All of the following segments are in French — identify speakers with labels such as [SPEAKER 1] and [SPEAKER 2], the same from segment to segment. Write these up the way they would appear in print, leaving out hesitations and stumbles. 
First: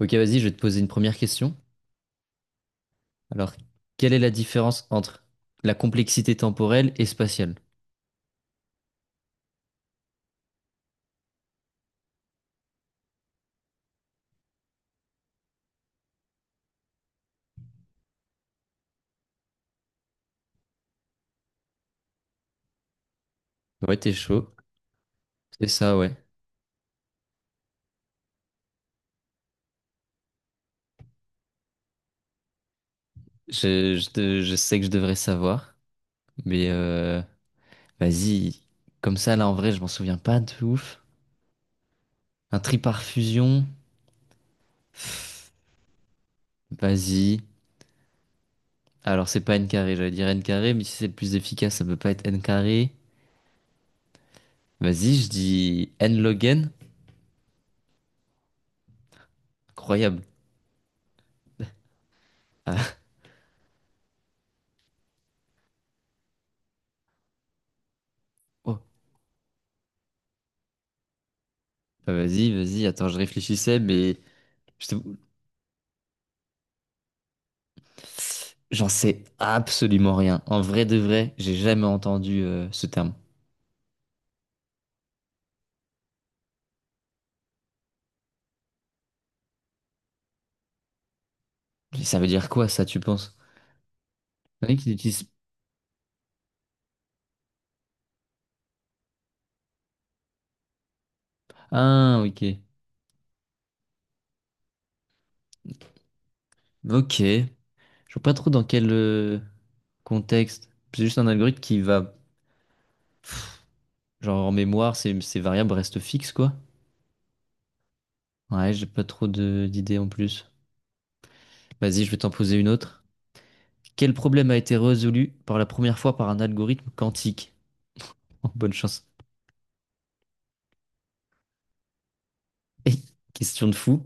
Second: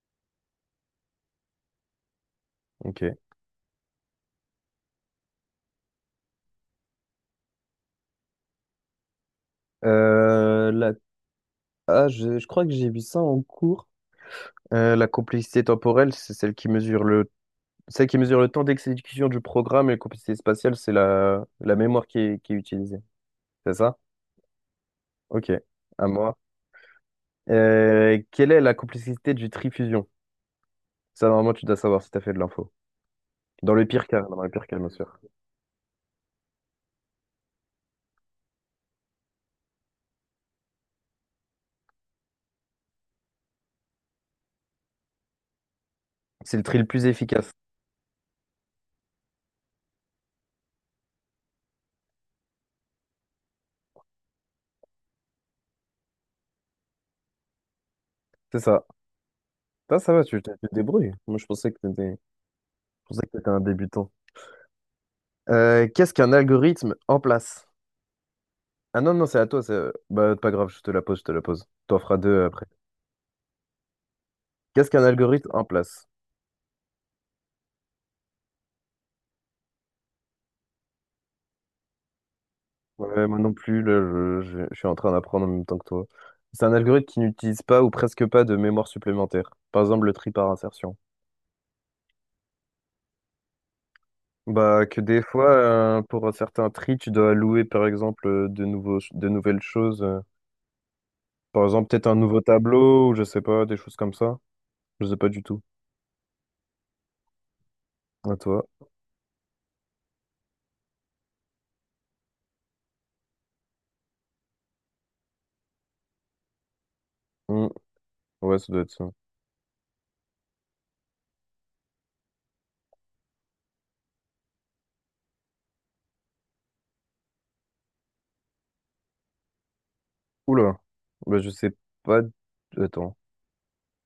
[SPEAKER 1] Ok, vas-y, je vais te poser une première question.
[SPEAKER 2] Ok.
[SPEAKER 1] Alors, quelle est la différence entre la complexité temporelle et spatiale?
[SPEAKER 2] Euh, la... je crois que j'ai vu ça en cours. La complexité temporelle, c'est celle qui mesure le temps d'exécution du programme, et la complexité spatiale, c'est la mémoire qui est utilisée. C'est
[SPEAKER 1] Ouais,
[SPEAKER 2] ça?
[SPEAKER 1] t'es chaud.
[SPEAKER 2] Ok.
[SPEAKER 1] C'est ça,
[SPEAKER 2] À
[SPEAKER 1] ouais.
[SPEAKER 2] moi. Quelle est la complexité du trifusion? Ça, normalement, tu dois savoir si tu as fait de l'info. Dans le
[SPEAKER 1] Je,
[SPEAKER 2] pire
[SPEAKER 1] je
[SPEAKER 2] cas,
[SPEAKER 1] te-
[SPEAKER 2] dans le
[SPEAKER 1] je
[SPEAKER 2] pire cas,
[SPEAKER 1] sais que
[SPEAKER 2] bien
[SPEAKER 1] je devrais
[SPEAKER 2] sûr.
[SPEAKER 1] savoir, mais vas-y. Comme ça, là, en vrai, je m'en souviens pas de ouf. Un tri par fusion. Pff,
[SPEAKER 2] C'est le tri le plus
[SPEAKER 1] vas-y.
[SPEAKER 2] efficace.
[SPEAKER 1] Alors, c'est pas n carré, j'allais dire n carré, mais si c'est le plus efficace, ça peut pas être n carré. Vas-y, je dis n log n.
[SPEAKER 2] C'est ça. Ça
[SPEAKER 1] Incroyable.
[SPEAKER 2] va, tu te débrouilles. Moi, je
[SPEAKER 1] Ah,
[SPEAKER 2] pensais que t'étais un débutant. Qu'est-ce qu'un algorithme en place?
[SPEAKER 1] oh.
[SPEAKER 2] Ah non, non, c'est à toi. Bah, pas grave, je te la pose. T'en
[SPEAKER 1] Ah,
[SPEAKER 2] feras deux
[SPEAKER 1] vas-y,
[SPEAKER 2] après.
[SPEAKER 1] vas-y. Attends, je réfléchissais, mais... Je
[SPEAKER 2] Qu'est-ce qu'un
[SPEAKER 1] t'avoue,
[SPEAKER 2] algorithme en place?
[SPEAKER 1] j'en sais absolument rien. En vrai de vrai, j'ai jamais entendu ce terme.
[SPEAKER 2] Ouais, moi non plus, là, je suis en train d'apprendre en même temps que toi. C'est un algorithme qui n'utilise pas ou presque pas de mémoire supplémentaire. Par exemple, le tri par insertion.
[SPEAKER 1] Ça veut dire quoi ça, tu penses? Il y en a
[SPEAKER 2] Bah,
[SPEAKER 1] qui
[SPEAKER 2] que des
[SPEAKER 1] l'utilisent.
[SPEAKER 2] fois, pour certains tri, tu dois allouer, par exemple, de nouvelles choses. Par exemple, peut-être un
[SPEAKER 1] Ah,
[SPEAKER 2] nouveau
[SPEAKER 1] ok.
[SPEAKER 2] tableau, ou je sais pas, des choses comme ça. Je sais pas du tout.
[SPEAKER 1] Ok. Je vois pas
[SPEAKER 2] À
[SPEAKER 1] trop dans
[SPEAKER 2] toi.
[SPEAKER 1] quel contexte. C'est juste un algorithme qui va, genre en mémoire, ces variables restent fixes, quoi.
[SPEAKER 2] Hmm. Ouais, ça
[SPEAKER 1] Ouais,
[SPEAKER 2] doit
[SPEAKER 1] j'ai
[SPEAKER 2] être
[SPEAKER 1] pas
[SPEAKER 2] ça.
[SPEAKER 1] trop d'idées en plus. Vas-y, je vais t'en poser une autre. Quel problème a été résolu pour la première fois par un algorithme quantique? Oh, bonne chance.
[SPEAKER 2] Oula, bah, je sais pas. Attends,
[SPEAKER 1] Question de fou.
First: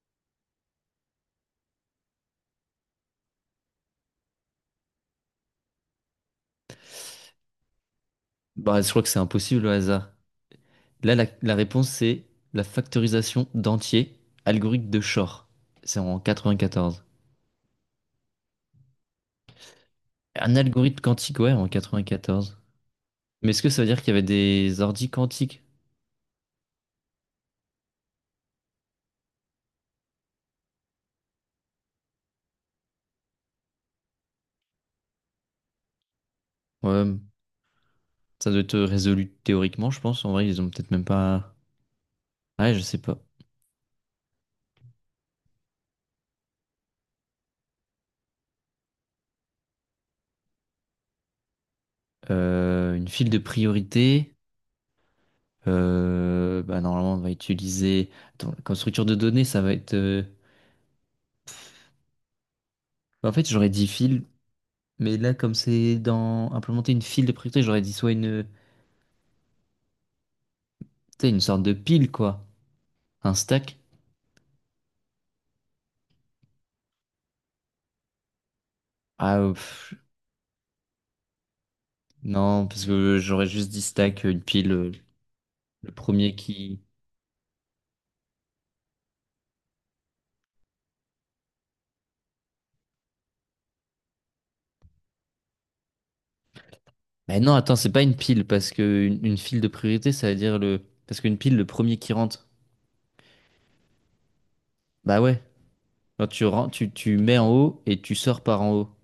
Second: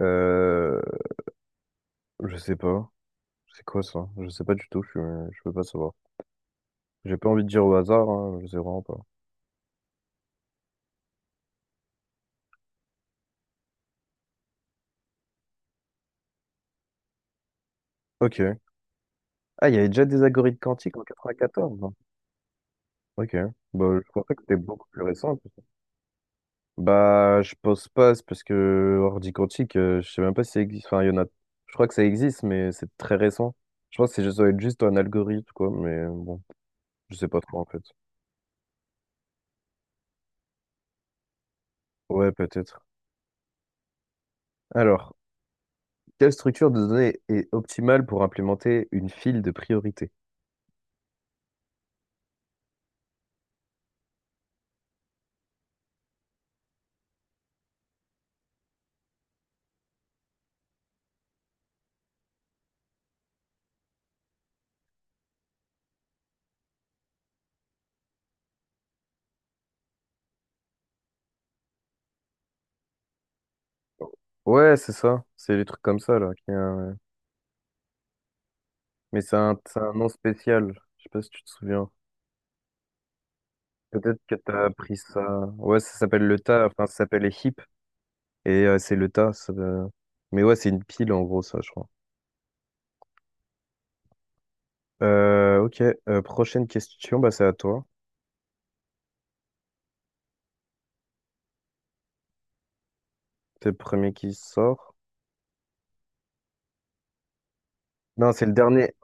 [SPEAKER 2] euh, je sais pas. C'est quoi ça? Je sais pas du tout. Je peux pas savoir. J'ai pas envie de dire au hasard, hein. Je sais
[SPEAKER 1] Bah,
[SPEAKER 2] vraiment
[SPEAKER 1] je
[SPEAKER 2] pas.
[SPEAKER 1] crois que c'est impossible au hasard. Là, la réponse, c'est la factorisation d'entiers, algorithme de Shor. C'est en 94.
[SPEAKER 2] Ok. Ah, il y avait déjà des
[SPEAKER 1] Un
[SPEAKER 2] algorithmes quantiques
[SPEAKER 1] algorithme
[SPEAKER 2] en
[SPEAKER 1] quantique, ouais, en
[SPEAKER 2] 94, hein.
[SPEAKER 1] quatre-vingt-quatorze.
[SPEAKER 2] Ok.
[SPEAKER 1] Mais est-ce que ça veut
[SPEAKER 2] Bah,
[SPEAKER 1] dire qu'il y
[SPEAKER 2] je
[SPEAKER 1] avait
[SPEAKER 2] pensais que c'était
[SPEAKER 1] des
[SPEAKER 2] beaucoup plus
[SPEAKER 1] ordi
[SPEAKER 2] récent.
[SPEAKER 1] quantiques?
[SPEAKER 2] Bah, je pense pas. C'est parce que ordi quantique, je sais même pas si ça existe. Enfin, il y en a. Je crois que ça existe, mais c'est très récent. Je pense que c'est juste ça doit être juste un algorithme, quoi. Mais bon, je
[SPEAKER 1] Ouais,
[SPEAKER 2] sais pas trop en fait.
[SPEAKER 1] ça doit être résolu théoriquement, je pense. En vrai, ils ont peut-être même pas...
[SPEAKER 2] Ouais,
[SPEAKER 1] Ah ouais, je
[SPEAKER 2] peut-être.
[SPEAKER 1] sais pas.
[SPEAKER 2] Alors. Quelle structure de données est optimale pour implémenter une file de priorité?
[SPEAKER 1] Une file de priorité. Bah, normalement, on va utiliser... Attends, comme structure de données, ça va être... bah, en fait, j'aurais dit file, mais là, comme c'est dans implémenter une file de priorité, j'aurais dit soit une... tu sais, une sorte de pile, quoi. Un stack?
[SPEAKER 2] Ouais, c'est ça. C'est des trucs comme ça, là, mais c'est
[SPEAKER 1] Ah,
[SPEAKER 2] un, c'est un
[SPEAKER 1] pff,
[SPEAKER 2] nom spécial. Je sais pas si tu te souviens.
[SPEAKER 1] non, parce que j'aurais juste dit
[SPEAKER 2] Peut-être
[SPEAKER 1] stack,
[SPEAKER 2] que
[SPEAKER 1] une
[SPEAKER 2] t'as
[SPEAKER 1] pile,
[SPEAKER 2] appris ça. Ouais,
[SPEAKER 1] le
[SPEAKER 2] ça s'appelle
[SPEAKER 1] premier
[SPEAKER 2] le tas.
[SPEAKER 1] qui.
[SPEAKER 2] Enfin, ça s'appelle les heaps. Et c'est le tas. Mais ouais, c'est une pile, en gros, ça, je crois. Ok. Prochaine question. Bah,
[SPEAKER 1] Mais
[SPEAKER 2] c'est à
[SPEAKER 1] non, attends,
[SPEAKER 2] toi.
[SPEAKER 1] c'est pas une pile, parce que une file de priorité, ça veut dire le. Parce qu'une pile, le premier qui rentre.
[SPEAKER 2] C'est le premier qui sort.
[SPEAKER 1] Bah ouais. Quand tu, tu, tu mets en haut et tu
[SPEAKER 2] Non,
[SPEAKER 1] sors
[SPEAKER 2] c'est le
[SPEAKER 1] par en haut.
[SPEAKER 2] dernier.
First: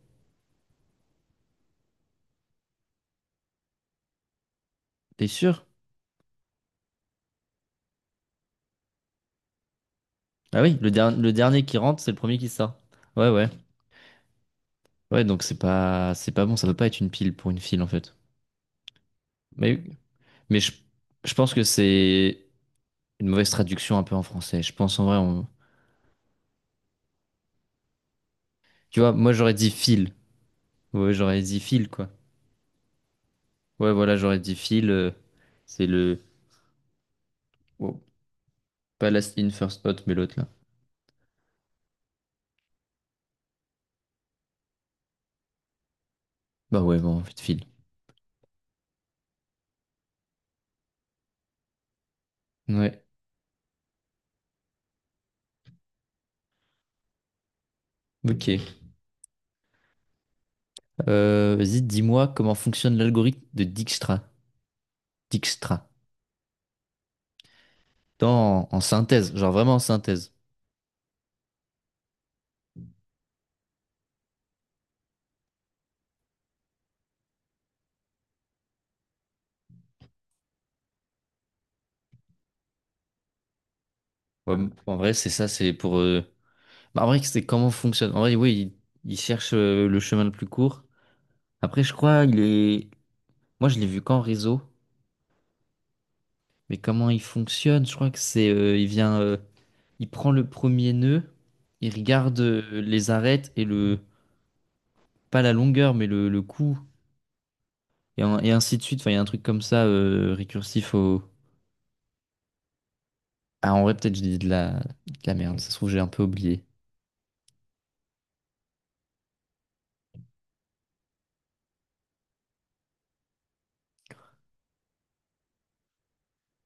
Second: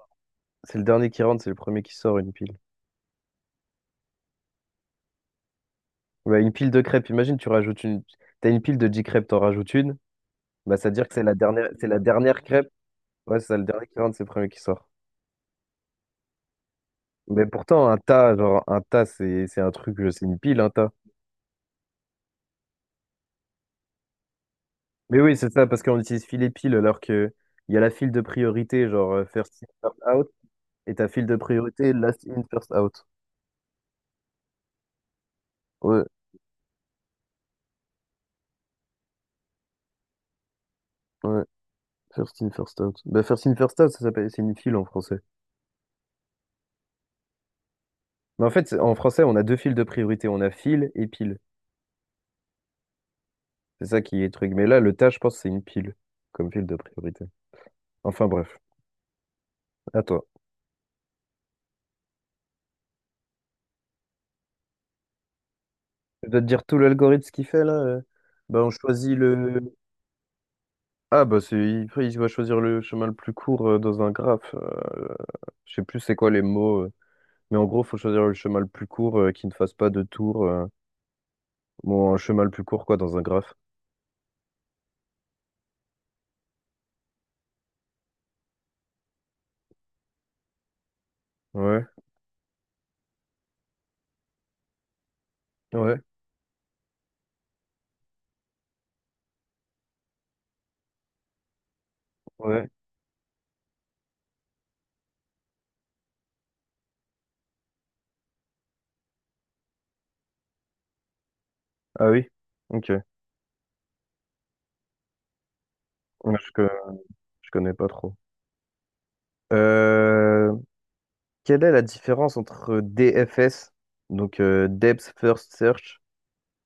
[SPEAKER 2] C'est le dernier qui rentre. C'est le premier qui sort, une pile.
[SPEAKER 1] T'es sûr?
[SPEAKER 2] Ouais, une pile de crêpes. Imagine, tu rajoutes une. T'as une pile de 10 crêpes, t'en rajoutes une.
[SPEAKER 1] Ah
[SPEAKER 2] Bah,
[SPEAKER 1] oui, le,
[SPEAKER 2] c'est-à-dire que c'est
[SPEAKER 1] le
[SPEAKER 2] la
[SPEAKER 1] dernier
[SPEAKER 2] dernière,
[SPEAKER 1] qui
[SPEAKER 2] c'est la
[SPEAKER 1] rentre, c'est le premier
[SPEAKER 2] dernière
[SPEAKER 1] qui
[SPEAKER 2] crêpe.
[SPEAKER 1] sort. Ouais,
[SPEAKER 2] Ouais, c'est
[SPEAKER 1] ouais.
[SPEAKER 2] ça, le dernier qui rentre, c'est le premier qui sort.
[SPEAKER 1] Ouais, donc c'est pas bon, ça peut pas être une pile
[SPEAKER 2] Mais
[SPEAKER 1] pour une file, en
[SPEAKER 2] pourtant, un
[SPEAKER 1] fait.
[SPEAKER 2] tas, genre, un tas, c'est un
[SPEAKER 1] Mais,
[SPEAKER 2] truc, c'est une
[SPEAKER 1] mais
[SPEAKER 2] pile, un tas.
[SPEAKER 1] je pense que c'est une mauvaise traduction un peu en français. Je pense en vrai,
[SPEAKER 2] Mais oui,
[SPEAKER 1] on-
[SPEAKER 2] c'est ça, parce qu'on utilise filet pile, alors que il y a la file de priorité,
[SPEAKER 1] tu vois,
[SPEAKER 2] genre,
[SPEAKER 1] moi j'aurais
[SPEAKER 2] first in,
[SPEAKER 1] dit
[SPEAKER 2] first
[SPEAKER 1] file.
[SPEAKER 2] out, et ta
[SPEAKER 1] Ouais,
[SPEAKER 2] file de
[SPEAKER 1] j'aurais dit Phil,
[SPEAKER 2] priorité,
[SPEAKER 1] quoi.
[SPEAKER 2] last in, first out.
[SPEAKER 1] Ouais, voilà, j'aurais dit Phil. C'est
[SPEAKER 2] Ouais,
[SPEAKER 1] le. Oh, pas Last In First Out, mais l'autre là.
[SPEAKER 2] ouais, first in, first out. Bah, first in, first out, ça s'appelle, c'est une file en français.
[SPEAKER 1] Bah ouais, bon, en fait, Phil.
[SPEAKER 2] Mais en fait, en français, on a deux files de priorité, on a file et pile.
[SPEAKER 1] Ouais,
[SPEAKER 2] C'est ça qui est truc. Mais là, le tas, je pense, c'est une pile, comme file de priorité. Enfin, bref.
[SPEAKER 1] ok.
[SPEAKER 2] À toi.
[SPEAKER 1] Vas-y, dis-moi comment fonctionne l'algorithme de Dijkstra. Dijkstra.
[SPEAKER 2] Je dois te dire tout l'algorithme ce qu'il fait là. Bah,
[SPEAKER 1] Dans,
[SPEAKER 2] on
[SPEAKER 1] en
[SPEAKER 2] choisit
[SPEAKER 1] synthèse, genre
[SPEAKER 2] le.
[SPEAKER 1] vraiment en synthèse.
[SPEAKER 2] Ah, après, il va choisir le chemin le plus court dans un graphe. Je sais plus c'est quoi les mots. Mais en gros, faut choisir le chemin le plus court qui ne fasse pas de tour. Bon, un chemin le plus court, quoi, dans un graphe.
[SPEAKER 1] Ouais, en vrai, c'est ça, c'est pour. Bah, en vrai, c'est comment fonctionne. En vrai, oui, il cherche le chemin le plus court. Après,
[SPEAKER 2] Ouais,
[SPEAKER 1] je crois, il est. Moi, je l'ai vu qu'en réseau.
[SPEAKER 2] ouais,
[SPEAKER 1] Mais comment il fonctionne? Je crois que c'est, il vient, il prend le premier nœud, il regarde
[SPEAKER 2] ouais.
[SPEAKER 1] les arêtes et le, pas la longueur, mais le coup, et, et ainsi de suite. Enfin, il y a un truc comme ça récursif au.
[SPEAKER 2] Ah oui? Ok.
[SPEAKER 1] Ah, en vrai, peut-être je dis de la merde. Ça se trouve, j'ai un peu
[SPEAKER 2] Ouais. Je,
[SPEAKER 1] oublié.
[SPEAKER 2] co- je connais pas trop. Euh, Quelle est la différence entre DFS, donc Depth First Search,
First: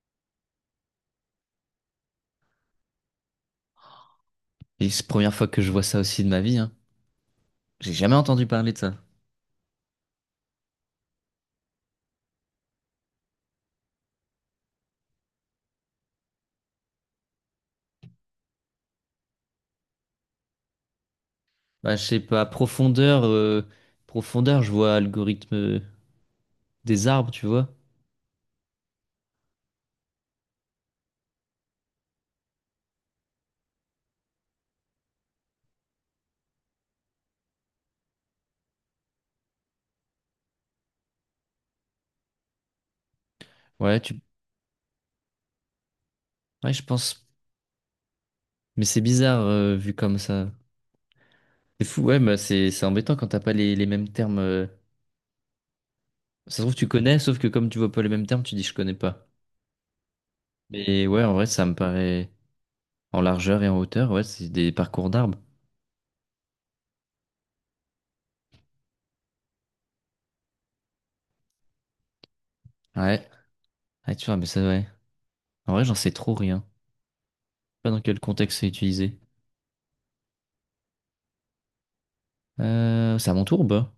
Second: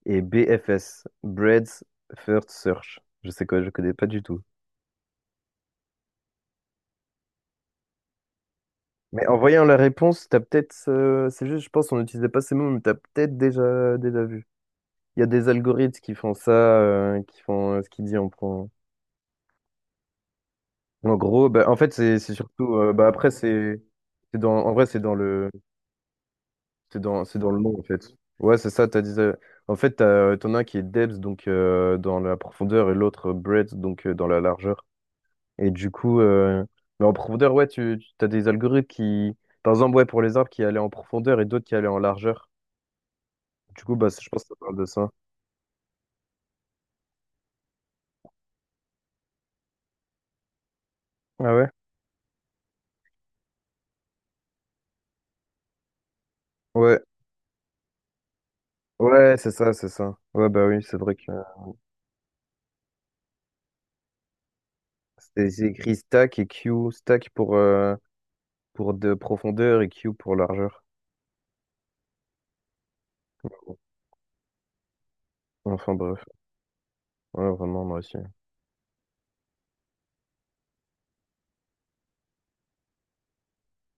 [SPEAKER 2] et B F S Bread's First Search. Je sais quoi, je connais pas du tout.
[SPEAKER 1] Et c'est la première fois que je vois ça aussi de ma vie, hein. J'ai jamais entendu parler de ça.
[SPEAKER 2] Mais en voyant la réponse, t'as peut-être, c'est juste, je pense, on n'utilisait pas ces mots, mais t'as peut-être déjà vu. Il y a des algorithmes qui font ça, qui font ce qu'il dit en, prend. En gros.
[SPEAKER 1] Bah, je
[SPEAKER 2] C'est
[SPEAKER 1] sais
[SPEAKER 2] c'est
[SPEAKER 1] pas,
[SPEAKER 2] surtout, bah, après, c'est dans,
[SPEAKER 1] profondeur, je
[SPEAKER 2] en vrai,
[SPEAKER 1] vois algorithme des arbres,
[SPEAKER 2] c'est
[SPEAKER 1] tu
[SPEAKER 2] dans le
[SPEAKER 1] vois.
[SPEAKER 2] nom, en fait. Ouais, c'est ça, t'as dit, en fait, t'en as un qui est depth, donc dans la profondeur, et l'autre breadth, donc dans la largeur. Et du coup, euh, mais en profondeur, ouais, tu as des algorithmes qui, par exemple, ouais, pour les arbres qui allaient en profondeur et d'autres qui allaient en largeur. Du coup,
[SPEAKER 1] Ouais,
[SPEAKER 2] bah,
[SPEAKER 1] tu,
[SPEAKER 2] je pense que ça parle de ça.
[SPEAKER 1] ouais, je pense. Mais c'est bizarre vu comme ça.
[SPEAKER 2] Ah ouais?
[SPEAKER 1] C'est fou, ouais, mais c'est embêtant quand t'as pas les, les mêmes termes. Ça se trouve, tu
[SPEAKER 2] Ouais,
[SPEAKER 1] connais, sauf que comme tu vois pas les mêmes termes, tu dis je connais pas.
[SPEAKER 2] ouais, c'est ça, c'est ça. Ouais, bah oui, c'est
[SPEAKER 1] Mais
[SPEAKER 2] vrai que
[SPEAKER 1] ouais, en vrai, ça me paraît en largeur et en hauteur, ouais, c'est des parcours d'arbres.
[SPEAKER 2] c'est écrit stack et Q, stack pour de profondeur, et Q pour largeur.
[SPEAKER 1] Ouais, ouais, tu vois, mais ça, ouais. En vrai,
[SPEAKER 2] Enfin
[SPEAKER 1] j'en sais
[SPEAKER 2] bref,
[SPEAKER 1] trop rien. Je
[SPEAKER 2] ouais,
[SPEAKER 1] sais
[SPEAKER 2] vraiment,
[SPEAKER 1] pas
[SPEAKER 2] moi
[SPEAKER 1] dans
[SPEAKER 2] aussi.
[SPEAKER 1] quel contexte c'est utilisé. C'est à mon tour, bah.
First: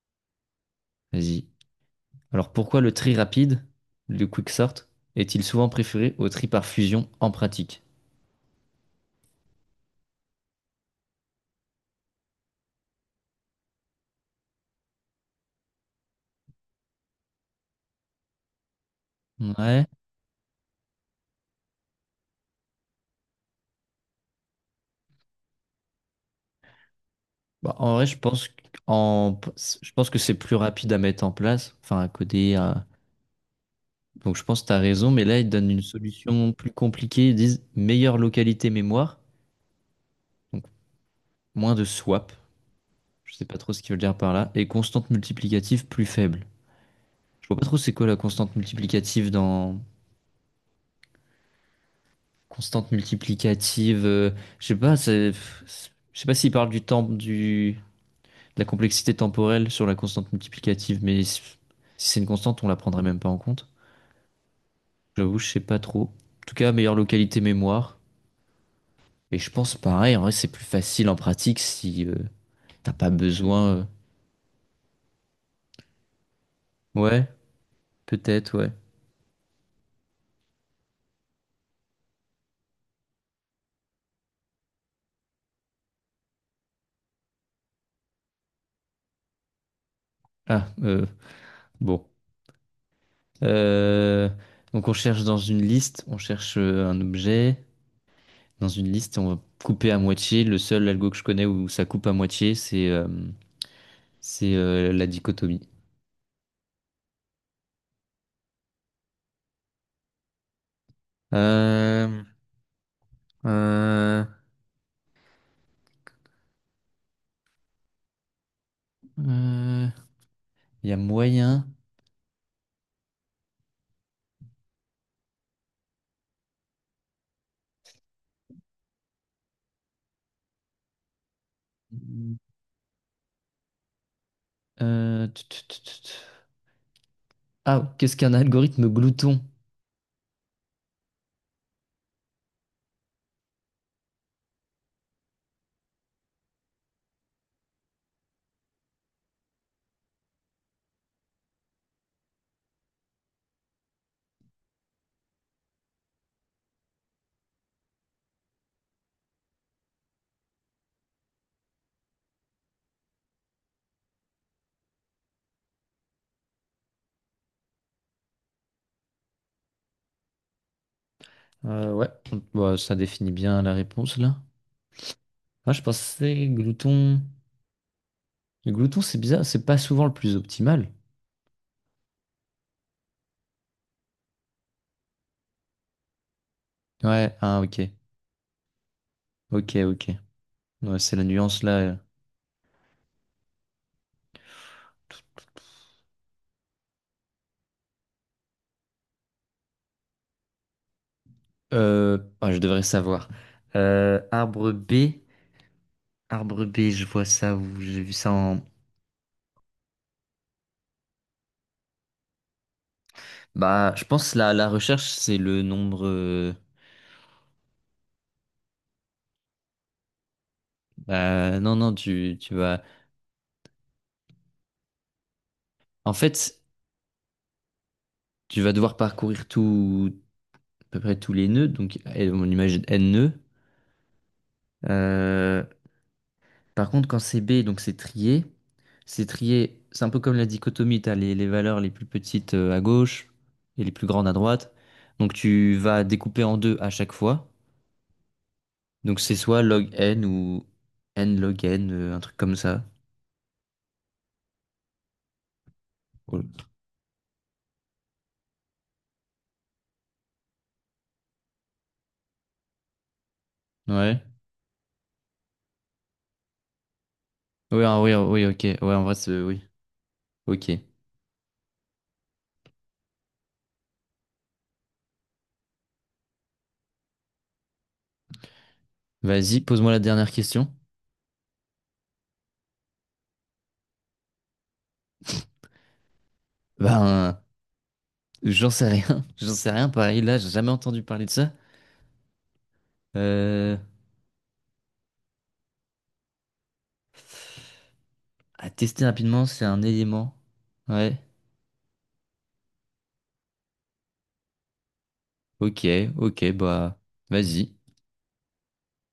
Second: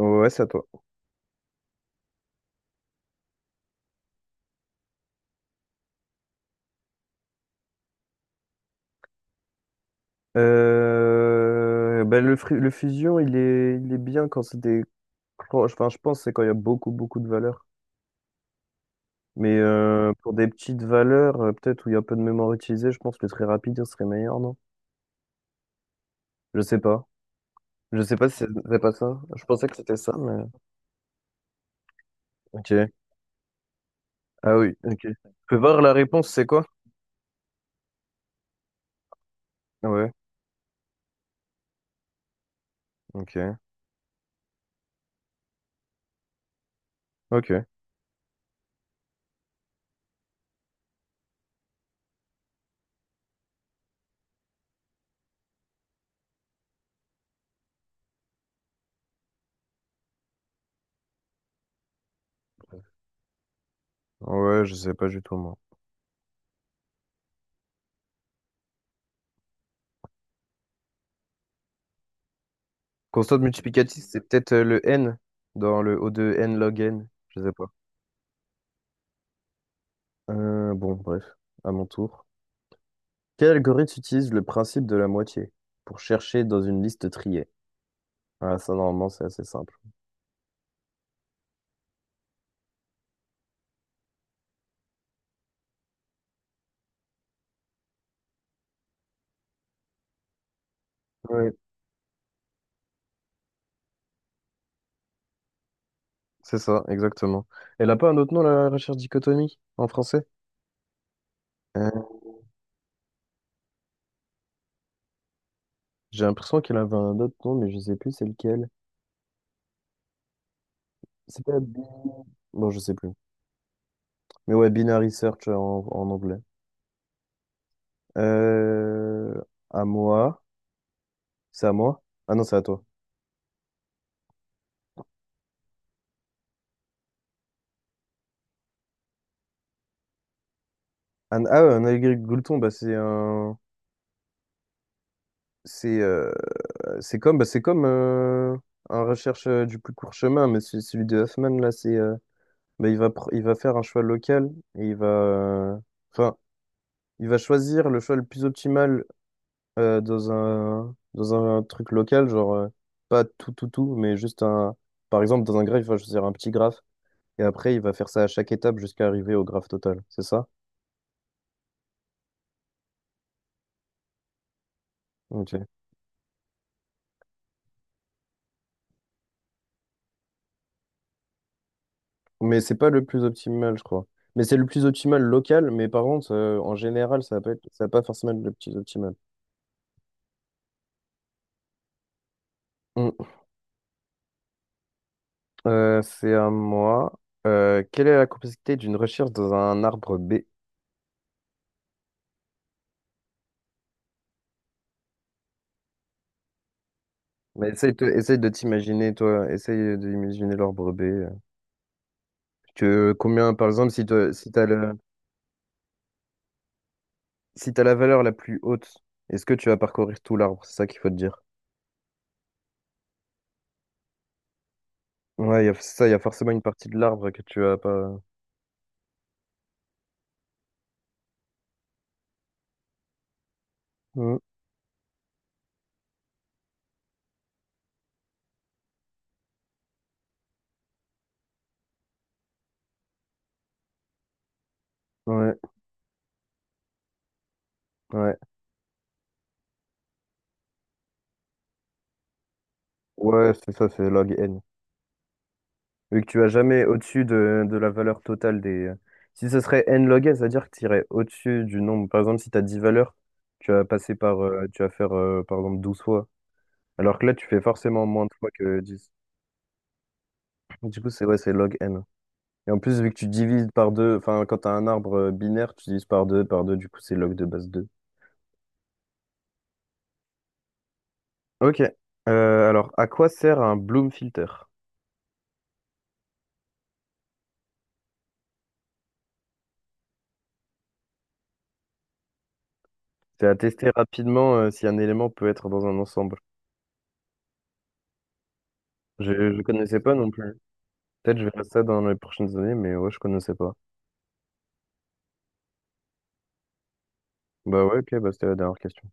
[SPEAKER 2] Ouais, c'est à toi.
[SPEAKER 1] Vas-y. Alors pourquoi le tri rapide, le quick sort, est-il souvent préféré au tri par fusion en pratique?
[SPEAKER 2] Bah, le fusion, il est bien quand c'est des. Enfin, je pense que c'est quand il y a beaucoup de valeur. Mais
[SPEAKER 1] Ouais.
[SPEAKER 2] pour des petites valeurs, peut-être où il y a peu de mémoire utilisée, je pense que le très rapide ce serait meilleur, non? Je sais pas.
[SPEAKER 1] Bah, en
[SPEAKER 2] Je
[SPEAKER 1] vrai,
[SPEAKER 2] sais
[SPEAKER 1] je
[SPEAKER 2] pas si
[SPEAKER 1] pense
[SPEAKER 2] c'est pas ça.
[SPEAKER 1] qu'en-
[SPEAKER 2] Je pensais que
[SPEAKER 1] je
[SPEAKER 2] c'était
[SPEAKER 1] pense
[SPEAKER 2] ça,
[SPEAKER 1] que c'est
[SPEAKER 2] mais.
[SPEAKER 1] plus rapide à mettre en place, enfin à coder, à
[SPEAKER 2] Ok.
[SPEAKER 1] donc je
[SPEAKER 2] Ah
[SPEAKER 1] pense que tu
[SPEAKER 2] oui,
[SPEAKER 1] as
[SPEAKER 2] ok.
[SPEAKER 1] raison,
[SPEAKER 2] Tu
[SPEAKER 1] mais là, ils
[SPEAKER 2] peux
[SPEAKER 1] donnent
[SPEAKER 2] voir
[SPEAKER 1] une
[SPEAKER 2] la réponse, c'est
[SPEAKER 1] solution
[SPEAKER 2] quoi?
[SPEAKER 1] plus compliquée. Ils disent meilleure localité mémoire,
[SPEAKER 2] Ouais,
[SPEAKER 1] donc moins de swap, je sais pas
[SPEAKER 2] ok.
[SPEAKER 1] trop ce qu'ils veulent dire par là, et constante multiplicative plus faible. Je
[SPEAKER 2] Ok.
[SPEAKER 1] vois pas trop c'est quoi la constante multiplicative dans... Constante multiplicative, je sais pas, c'est... Je sais pas s'ils parlent du temps, du... de la complexité temporelle sur la constante multiplicative, mais si c'est une constante, on la prendrait même pas en compte.
[SPEAKER 2] Ouais, je sais pas du tout,
[SPEAKER 1] J'avoue, je
[SPEAKER 2] moi.
[SPEAKER 1] sais pas trop. En tout cas, meilleure localité mémoire. Et je pense pareil, en vrai, c'est plus facile en pratique si t'as pas
[SPEAKER 2] Constante
[SPEAKER 1] besoin.
[SPEAKER 2] multiplicative, c'est peut-être le n dans le O de n log n.
[SPEAKER 1] Ouais,
[SPEAKER 2] Je sais pas.
[SPEAKER 1] peut-être, ouais.
[SPEAKER 2] Bon, bref, à mon tour. Quel algorithme utilise le principe de la moitié pour chercher dans une liste triée? Ah ça, normalement, c'est assez simple.
[SPEAKER 1] Ah, bon. Euh, donc on cherche dans une liste, on cherche un objet. Dans une liste, on va couper à moitié. Le seul algo que je connais
[SPEAKER 2] Oui,
[SPEAKER 1] où ça coupe à moitié, c'est la dichotomie.
[SPEAKER 2] c'est ça, exactement. Elle a pas un autre nom, la recherche dichotomie, en français? Euh,
[SPEAKER 1] Euh, euh,
[SPEAKER 2] j'ai l'impression qu'elle avait un autre nom, mais je sais plus c'est lequel.
[SPEAKER 1] euh, Il y a
[SPEAKER 2] C'est pas...
[SPEAKER 1] moyen.
[SPEAKER 2] Bon, je sais plus. Mais ouais, binary search en, en anglais. Euh, à moi. C'est à moi? Ah non, c'est à toi.
[SPEAKER 1] Tut, tut, tut, tut. Ah, qu'est-ce qu'un algorithme glouton?
[SPEAKER 2] Ah ouais, un allegri Goulton, bah, c'est un. C'est euh, c'est comme, bah, c'est comme un recherche du plus court chemin, mais celui de Hoffman, là, c'est. Bah, il va faire un choix local et il va. Enfin, il va choisir le choix le plus optimal dans dans un truc local, genre pas tout, tout, tout, mais juste un. Par exemple, dans un graphe, il va choisir un petit graphe et après, il va faire ça à chaque étape jusqu'à arriver au graphe total, c'est ça?
[SPEAKER 1] Ouais, bah, ça définit bien la réponse là.
[SPEAKER 2] Ok.
[SPEAKER 1] Ah, je pensais glouton. Le glouton, c'est bizarre, c'est pas souvent le plus optimal.
[SPEAKER 2] Mais c'est pas le plus optimal, je crois. Mais c'est le plus optimal local, mais par contre, en général,
[SPEAKER 1] Ouais, ah ok,
[SPEAKER 2] ça va pas forcément être le plus optimal.
[SPEAKER 1] ok, ok. Ouais, c'est la nuance là.
[SPEAKER 2] Mm. C'est à moi. Quelle est la complexité d'une recherche dans un arbre B?
[SPEAKER 1] Ah, je devrais savoir. Euh, arbre B, arbre B, je vois ça
[SPEAKER 2] Mais
[SPEAKER 1] où j'ai vu ça
[SPEAKER 2] essaye de
[SPEAKER 1] en.
[SPEAKER 2] t'imaginer, toi, essaye d'imaginer l'arbre B. Que, combien, par exemple,
[SPEAKER 1] Bah, je pense
[SPEAKER 2] si
[SPEAKER 1] la la recherche c'est le nombre.
[SPEAKER 2] si t'as la valeur la plus haute, est-ce que tu vas parcourir tout l'arbre? C'est ça qu'il faut te dire.
[SPEAKER 1] Bah non non, tu tu vas.
[SPEAKER 2] Ouais, il
[SPEAKER 1] En
[SPEAKER 2] y a forcément
[SPEAKER 1] fait,
[SPEAKER 2] une partie de l'arbre que tu vas pas.
[SPEAKER 1] tu vas devoir parcourir tout à peu près tous les nœuds, donc eh, on imagine n nœuds.
[SPEAKER 2] Mm.
[SPEAKER 1] Euh, Par contre, quand c'est B, donc c'est trié, c'est trié, c'est un peu comme la dichotomie, t'as les valeurs les plus petites à gauche et les plus grandes à droite. Donc
[SPEAKER 2] Ouais,
[SPEAKER 1] tu vas découper en deux à chaque fois.
[SPEAKER 2] ouais.
[SPEAKER 1] Donc c'est soit log n ou n log n, un truc comme ça.
[SPEAKER 2] Ouais, c'est ça, c'est log n. Vu que tu
[SPEAKER 1] Cool.
[SPEAKER 2] vas jamais au-dessus de la valeur totale des... si ce serait n log n, c'est-à-dire que tu irais au-dessus du nombre. Par exemple, si tu as 10 valeurs, tu vas passer
[SPEAKER 1] Ouais.
[SPEAKER 2] par... tu vas faire, par exemple, 12 fois. Alors que là, tu fais
[SPEAKER 1] Oui, ah
[SPEAKER 2] forcément
[SPEAKER 1] oui, ah
[SPEAKER 2] moins de
[SPEAKER 1] oui,
[SPEAKER 2] fois
[SPEAKER 1] ok.
[SPEAKER 2] que
[SPEAKER 1] Ouais, en
[SPEAKER 2] dix.
[SPEAKER 1] vrai, c'est... Oui, ok.
[SPEAKER 2] Du coup, c'est ouais, c'est log n. Et en plus, vu que tu divises par deux, enfin, quand tu as un arbre binaire, tu divises par deux, du coup, c'est log de base deux.
[SPEAKER 1] Vas-y, pose-moi la dernière question.
[SPEAKER 2] Ok. Alors, à quoi sert un Bloom filter?
[SPEAKER 1] Ben, j'en sais rien. J'en sais rien, pareil, là, j'ai jamais entendu parler de ça.
[SPEAKER 2] C'est à
[SPEAKER 1] Euh,
[SPEAKER 2] tester rapidement si un élément peut être dans un ensemble.
[SPEAKER 1] à tester
[SPEAKER 2] Je
[SPEAKER 1] rapidement,
[SPEAKER 2] ne
[SPEAKER 1] c'est un
[SPEAKER 2] connaissais pas non
[SPEAKER 1] élément.
[SPEAKER 2] plus.
[SPEAKER 1] Ouais.
[SPEAKER 2] Peut-être je verrai ça dans les prochaines années, mais ouais, je connaissais pas.
[SPEAKER 1] Ok, ok, bah vas-y.
[SPEAKER 2] Bah ouais, ok, bah c'était la dernière question.